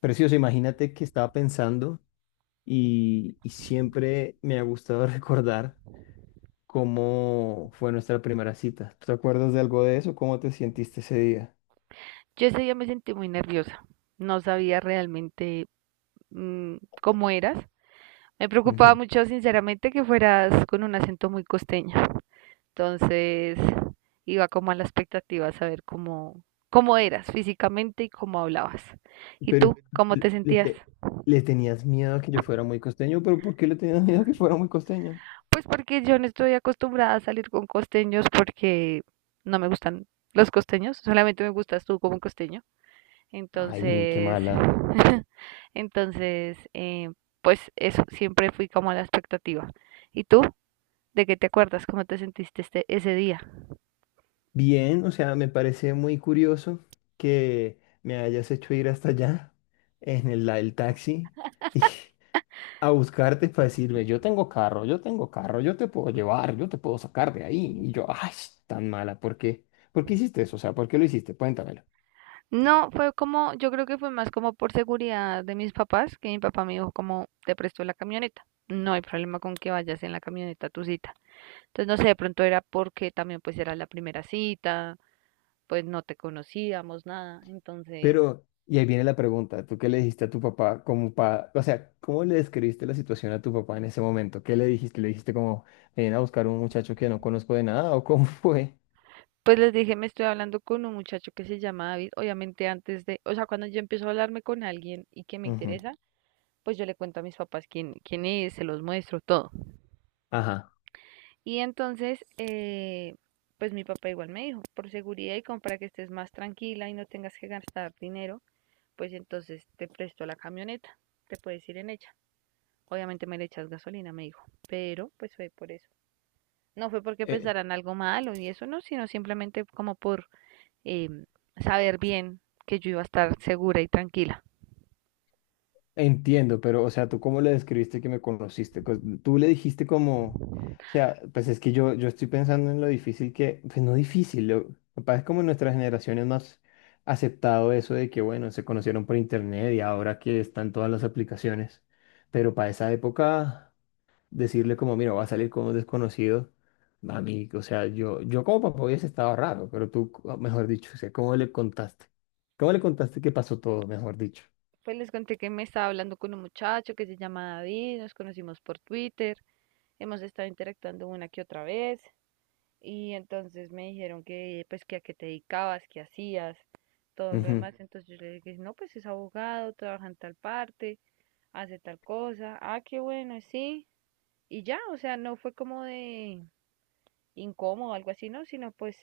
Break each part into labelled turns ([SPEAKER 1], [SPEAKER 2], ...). [SPEAKER 1] Precioso, imagínate que estaba pensando y siempre me ha gustado recordar cómo fue nuestra primera cita. ¿Te acuerdas de algo de eso? ¿Cómo te sentiste ese día?
[SPEAKER 2] Yo ese día me sentí muy nerviosa, no sabía realmente cómo eras. Me preocupaba
[SPEAKER 1] Ujú.
[SPEAKER 2] mucho, sinceramente, que fueras con un acento muy costeño. Entonces, iba como a la expectativa a saber cómo eras físicamente y cómo hablabas. ¿Y
[SPEAKER 1] Pero
[SPEAKER 2] tú, cómo
[SPEAKER 1] le,
[SPEAKER 2] te
[SPEAKER 1] le
[SPEAKER 2] sentías?
[SPEAKER 1] te- le tenías miedo a que yo fuera muy costeño, pero ¿por qué le tenías miedo a que fuera muy costeño?
[SPEAKER 2] Pues porque yo no estoy acostumbrada a salir con costeños porque no me gustan los costeños, solamente me gustas tú como costeño.
[SPEAKER 1] Ay, qué
[SPEAKER 2] Entonces,
[SPEAKER 1] mala.
[SPEAKER 2] entonces, pues eso, siempre fui como a la expectativa. ¿Y tú? ¿De qué te acuerdas? ¿Cómo te sentiste ese día?
[SPEAKER 1] Bien, o sea, me parece muy curioso que me hayas hecho ir hasta allá en el taxi. A buscarte para decirme, yo tengo carro, yo tengo carro, yo te puedo llevar, yo te puedo sacar de ahí. Y yo, ay, tan mala, ¿por qué? ¿Por qué hiciste eso? O sea, ¿por qué lo hiciste? Cuéntamelo.
[SPEAKER 2] No, fue como, yo creo que fue más como por seguridad de mis papás, que mi papá me dijo como, te presto la camioneta. No hay problema con que vayas en la camioneta a tu cita. Entonces, no sé, de pronto era porque también pues era la primera cita, pues no te conocíamos nada. Entonces,
[SPEAKER 1] Pero, y ahí viene la pregunta, ¿tú qué le dijiste a tu papá como pa, o sea, ¿cómo le describiste la situación a tu papá en ese momento? ¿Qué le dijiste? ¿Le dijiste como, ven a buscar un muchacho que no conozco de nada o cómo fue?
[SPEAKER 2] pues les dije, me estoy hablando con un muchacho que se llama David. Obviamente antes de, o sea, cuando yo empiezo a hablarme con alguien y que me
[SPEAKER 1] Ujú.
[SPEAKER 2] interesa, pues yo le cuento a mis papás quién es, se los muestro todo.
[SPEAKER 1] Ajá.
[SPEAKER 2] Y entonces, pues mi papá igual me dijo, por seguridad y como para que estés más tranquila y no tengas que gastar dinero, pues entonces te presto la camioneta, te puedes ir en ella. Obviamente me le echas gasolina, me dijo, pero pues fue por eso. No fue porque
[SPEAKER 1] Eh,
[SPEAKER 2] pensaran algo malo y eso no, sino simplemente como por eh, saber bien que yo iba a estar segura y tranquila.
[SPEAKER 1] entiendo, pero, o sea, ¿tú cómo le describiste que me conociste? Pues, tú le dijiste como, o sea, pues es que yo estoy pensando en lo difícil que, pues no difícil, lo, capaz es como nuestra generación es más aceptado eso de que, bueno, se conocieron por internet y ahora que están todas las aplicaciones, pero para esa época, decirle como, mira, va a salir con un desconocido, a mí, o sea, yo como papá hubiese estado raro, pero tú, mejor dicho, o sea, ¿cómo le contaste? ¿Cómo le contaste que pasó todo, mejor dicho?
[SPEAKER 2] Pues les conté que me estaba hablando con un muchacho que se llama David, nos conocimos por Twitter, hemos estado interactuando una que otra vez y entonces me dijeron que pues que a qué te dedicabas, qué hacías, todo lo demás. Entonces yo le dije, no, pues es abogado, trabaja en tal parte, hace tal cosa, ah, qué bueno, sí. Y ya, o sea, no fue como de incómodo o algo así, no, sino pues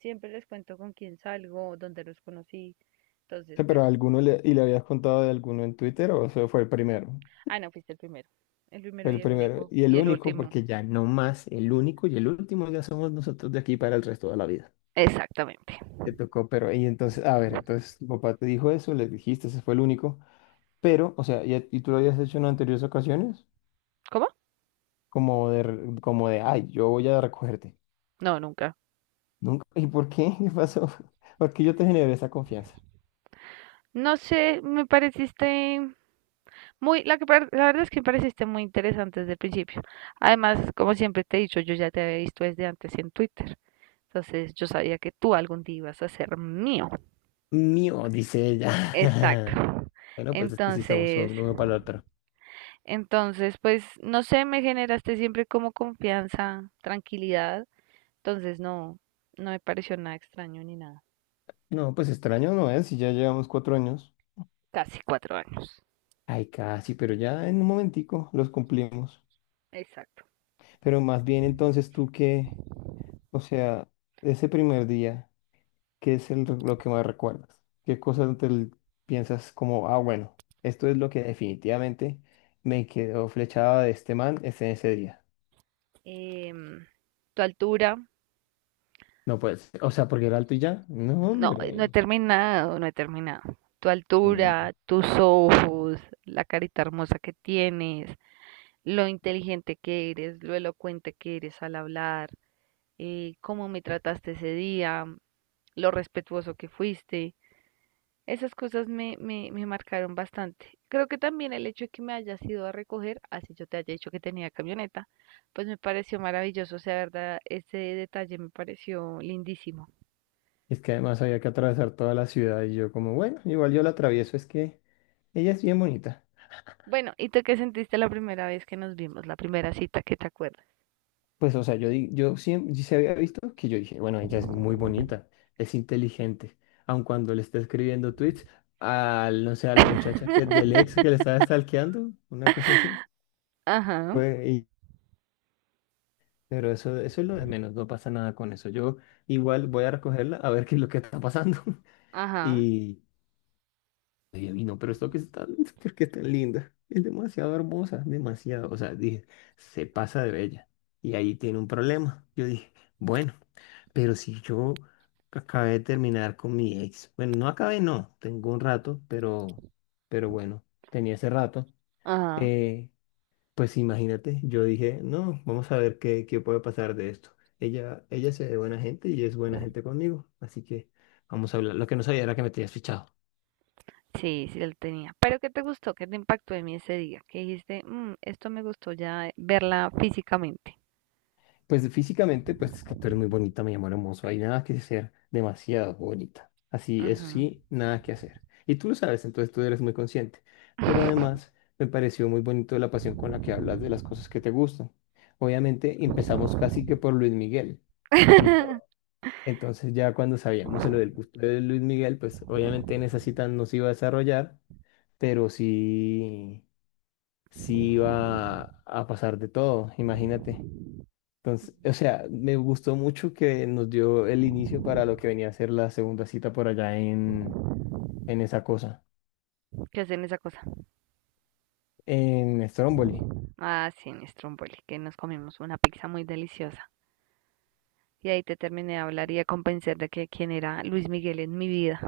[SPEAKER 2] siempre les cuento con quién salgo, dónde los conocí. Entonces,
[SPEAKER 1] Sea,
[SPEAKER 2] pues,
[SPEAKER 1] pero alguno le, y le habías contado de alguno en Twitter o eso fue el primero.
[SPEAKER 2] ah, no, fuiste el primero. El primero
[SPEAKER 1] Fue
[SPEAKER 2] y
[SPEAKER 1] el
[SPEAKER 2] el
[SPEAKER 1] primero
[SPEAKER 2] único.
[SPEAKER 1] y
[SPEAKER 2] Y
[SPEAKER 1] el
[SPEAKER 2] el
[SPEAKER 1] único,
[SPEAKER 2] último.
[SPEAKER 1] porque ya no más, el único y el último ya somos nosotros de aquí para el resto de la vida.
[SPEAKER 2] Exactamente.
[SPEAKER 1] Te tocó, pero y entonces, a ver, entonces tu papá te dijo eso, le dijiste, ese fue el único, pero, o sea, y tú lo habías hecho en anteriores ocasiones,
[SPEAKER 2] ¿Cómo?
[SPEAKER 1] como de, como de, ay, yo voy a recogerte.
[SPEAKER 2] No, nunca.
[SPEAKER 1] Nunca, ¿y por qué? ¿Qué pasó? ¿Por qué yo te generé esa confianza?
[SPEAKER 2] No sé, me pareciste muy, la verdad es que me pareciste muy interesante desde el principio. Además, como siempre te he dicho, yo ya te había visto desde antes en Twitter. Entonces, yo sabía que tú algún día ibas a ser mío.
[SPEAKER 1] Mío, dice ella.
[SPEAKER 2] Exacto.
[SPEAKER 1] Bueno, pues es que sí estamos
[SPEAKER 2] Entonces,
[SPEAKER 1] son uno para el otro.
[SPEAKER 2] entonces, pues, no sé, me generaste siempre como confianza, tranquilidad. Entonces, no, no me pareció nada extraño ni nada.
[SPEAKER 1] No, pues extraño no es, si ya llevamos cuatro años.
[SPEAKER 2] Casi cuatro años.
[SPEAKER 1] Ay, casi, pero ya en un momentico los cumplimos.
[SPEAKER 2] Exacto.
[SPEAKER 1] Pero más bien entonces tú qué, o sea, ese primer día, ¿qué es lo que más recuerdas? ¿Qué cosas piensas como, ah, bueno, esto es lo que definitivamente me quedó flechada de este man ese, ese día?
[SPEAKER 2] Em, Tu altura,
[SPEAKER 1] No, pues, o sea, porque era alto y ya. No,
[SPEAKER 2] no, no he
[SPEAKER 1] hombre.
[SPEAKER 2] terminado, no he terminado. Tu
[SPEAKER 1] Mm.
[SPEAKER 2] altura, tus ojos, la carita hermosa que tienes, lo inteligente que eres, lo elocuente que eres al hablar, cómo me trataste ese día, lo respetuoso que fuiste. Esas cosas me marcaron bastante. Creo que también el hecho de que me hayas ido a recoger, así yo te haya dicho que tenía camioneta, pues me pareció maravilloso. O sea, verdad, ese detalle me pareció lindísimo.
[SPEAKER 1] Es que además había que atravesar toda la ciudad y yo como, bueno, igual yo la atravieso, es que ella es bien bonita.
[SPEAKER 2] Bueno, ¿y tú qué sentiste la primera vez que nos vimos? La primera cita que te acuerdas.
[SPEAKER 1] Pues, o sea, yo, yo siempre se había visto que yo dije, bueno, ella es muy bonita, es inteligente, aun cuando le está escribiendo tweets al, no sé, a la muchacha que del ex que le estaba stalkeando, una cosa así.
[SPEAKER 2] Ajá,
[SPEAKER 1] Fue, y- pero eso, eso es lo de menos, no pasa nada con eso. Yo igual voy a recogerla a ver qué es lo que está pasando.
[SPEAKER 2] ajá,
[SPEAKER 1] Y. Ella vino, pero esto que es tan, ¿por qué es tan linda? Es demasiado hermosa, demasiado. O sea, dije, se pasa de bella. Y ahí tiene un problema. Yo dije, bueno, pero si yo acabé de terminar con mi ex. Bueno, no acabé, no. Tengo un rato, pero bueno, tenía ese rato.
[SPEAKER 2] ajá.
[SPEAKER 1] Eh, pues imagínate, yo dije, no, vamos a ver qué, qué puede pasar de esto. Ella se ve buena gente y es buena gente conmigo. Así que vamos a hablar. Lo que no sabía era que me tenías fichado.
[SPEAKER 2] Sí, sí lo tenía. Pero ¿qué te gustó? ¿Qué te impactó en mí ese día? Que dijiste, "Mm, esto me gustó ya verla físicamente".
[SPEAKER 1] Pues físicamente, pues es que tú eres muy bonita, me llamó hermoso. Hay nada que hacer, demasiado bonita. Así, eso
[SPEAKER 2] Ujú.
[SPEAKER 1] sí, nada que hacer. Y tú lo sabes, entonces tú eres muy consciente. Pero además, me pareció muy bonito la pasión con la que hablas de las cosas que te gustan. Obviamente, empezamos casi que por Luis Miguel. Y todo. Entonces ya cuando sabíamos lo del gusto de Luis Miguel, pues obviamente en esa cita no se iba a desarrollar, pero sí, sí iba a pasar de todo, imagínate. Entonces, o sea, me gustó mucho que nos dio el inicio para lo que venía a ser la segunda cita por allá en esa cosa,
[SPEAKER 2] ¿Qué hacen esa cosa?
[SPEAKER 1] en Stromboli.
[SPEAKER 2] Ah, sí, mi Stromboli, que nos comimos una pizza muy deliciosa. Y ahí te terminé de hablar y de convencer de que quién era Luis Miguel en mi vida.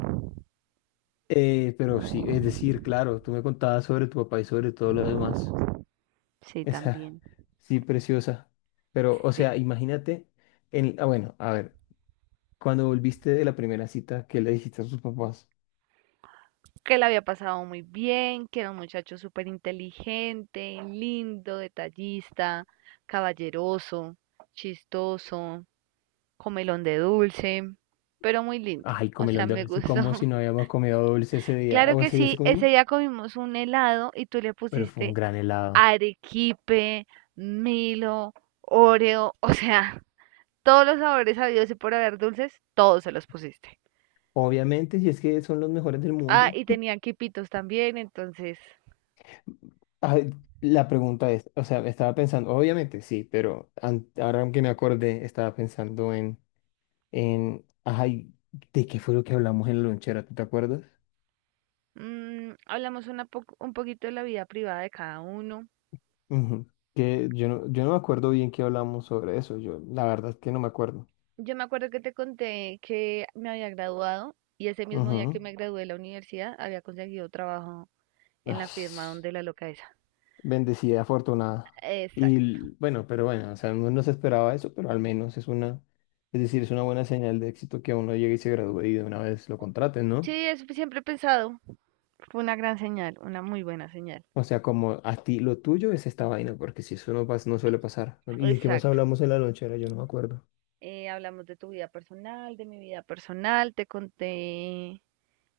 [SPEAKER 1] Pero sí, es decir, claro, tú me contabas sobre tu papá y sobre todo lo demás.
[SPEAKER 2] Sí,
[SPEAKER 1] Esa,
[SPEAKER 2] también.
[SPEAKER 1] sí, preciosa. Pero, o
[SPEAKER 2] Sí.
[SPEAKER 1] sea, imagínate, ah, bueno, a ver, cuando volviste de la primera cita, ¿qué le dijiste a tus papás?
[SPEAKER 2] Que la había pasado muy bien, que era un muchacho súper inteligente, lindo, detallista, caballeroso, chistoso, comelón de dulce, pero muy lindo.
[SPEAKER 1] Ay,
[SPEAKER 2] O sea,
[SPEAKER 1] comelón de
[SPEAKER 2] me
[SPEAKER 1] dulce,
[SPEAKER 2] gustó.
[SPEAKER 1] como si no habíamos comido dulce ese día.
[SPEAKER 2] Claro
[SPEAKER 1] ¿O
[SPEAKER 2] que
[SPEAKER 1] ese día sí
[SPEAKER 2] sí, ese
[SPEAKER 1] comimos?
[SPEAKER 2] día comimos un helado y tú le
[SPEAKER 1] Pero fue un
[SPEAKER 2] pusiste
[SPEAKER 1] gran helado.
[SPEAKER 2] arequipe, Milo, Oreo, o sea, todos los sabores habidos y por haber dulces, todos se los pusiste.
[SPEAKER 1] Obviamente, si es que son los mejores del
[SPEAKER 2] Ah,
[SPEAKER 1] mundo.
[SPEAKER 2] y tenían quipitos también, entonces
[SPEAKER 1] Ah, la pregunta es, o sea, estaba pensando, obviamente sí, pero ahora que me acordé, estaba pensando ay, ¿de qué fue lo que hablamos en la lonchera? ¿Tú te acuerdas?
[SPEAKER 2] hablamos un poquito de la vida privada de cada uno.
[SPEAKER 1] Ujú. Que yo no me acuerdo bien qué hablamos sobre eso, yo la verdad es que no me acuerdo.
[SPEAKER 2] Yo me acuerdo que te conté que me había graduado y ese mismo día
[SPEAKER 1] Ujú.
[SPEAKER 2] que me gradué de la universidad había conseguido trabajo
[SPEAKER 1] Ay,
[SPEAKER 2] en la firma donde la loca esa.
[SPEAKER 1] bendecida, afortunada. Y
[SPEAKER 2] Exacto.
[SPEAKER 1] bueno, pero bueno, o sea, uno no se esperaba eso, pero al menos es una, es decir, es una buena señal de éxito que uno llegue y se gradúe y de una vez lo contraten,
[SPEAKER 2] Sí,
[SPEAKER 1] ¿no?
[SPEAKER 2] eso siempre he pensado. Fue una gran señal, una muy buena señal.
[SPEAKER 1] O sea, como a ti lo tuyo es esta vaina, porque si eso no pasa, no suele pasar. ¿Y de qué más
[SPEAKER 2] Exacto.
[SPEAKER 1] hablamos en la lonchera? Yo no me acuerdo.
[SPEAKER 2] Hablamos de tu vida personal, de mi vida personal, te conté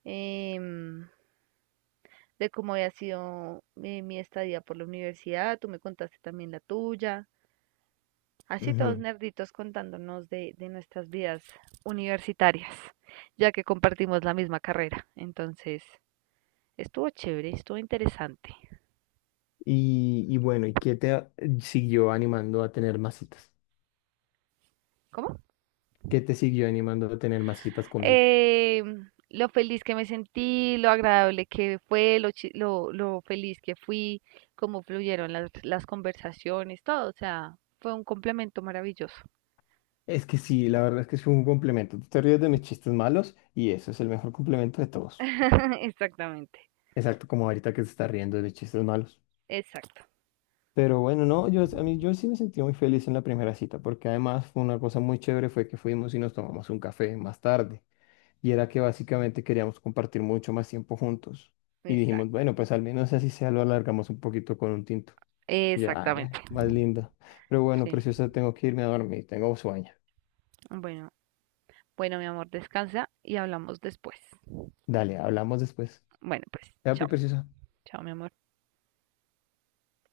[SPEAKER 2] em, de cómo había sido mi estadía por la universidad, tú me contaste también la tuya, así todos
[SPEAKER 1] Ujú.
[SPEAKER 2] nerditos contándonos de nuestras vidas universitarias, ya que compartimos la misma carrera, entonces estuvo chévere, estuvo interesante.
[SPEAKER 1] Y bueno, ¿y qué siguió animando a tener más citas?
[SPEAKER 2] ¿Cómo?
[SPEAKER 1] ¿Qué te siguió animando a tener más citas conmigo?
[SPEAKER 2] eh, lo feliz que me sentí, lo agradable que fue, lo feliz que fui, cómo fluyeron las conversaciones, todo, o sea, fue un complemento maravilloso.
[SPEAKER 1] Es que sí, la verdad es que es un complemento. Tú te ríes de mis chistes malos y eso es el mejor complemento de todos.
[SPEAKER 2] Exactamente,
[SPEAKER 1] Exacto, como ahorita que se está riendo de mis chistes malos.
[SPEAKER 2] exacto,
[SPEAKER 1] Pero bueno, no, yo, a mí, yo sí me sentí muy feliz en la primera cita, porque además fue una cosa muy chévere, fue que fuimos y nos tomamos un café más tarde. Y era que básicamente queríamos compartir mucho más tiempo juntos. Y dijimos,
[SPEAKER 2] exacto,
[SPEAKER 1] bueno, pues al menos así sea, lo alargamos un poquito con un tinto. Y yo, ah, ve,
[SPEAKER 2] exactamente.
[SPEAKER 1] más lindo. Pero bueno,
[SPEAKER 2] Sí,
[SPEAKER 1] preciosa, tengo que irme a dormir, tengo sueño.
[SPEAKER 2] bueno, bueno, mi amor, descansa y hablamos después.
[SPEAKER 1] Dale, hablamos después.
[SPEAKER 2] Bueno, pues,
[SPEAKER 1] Ya, pi,
[SPEAKER 2] chao,
[SPEAKER 1] preciosa.
[SPEAKER 2] chao, mi amor.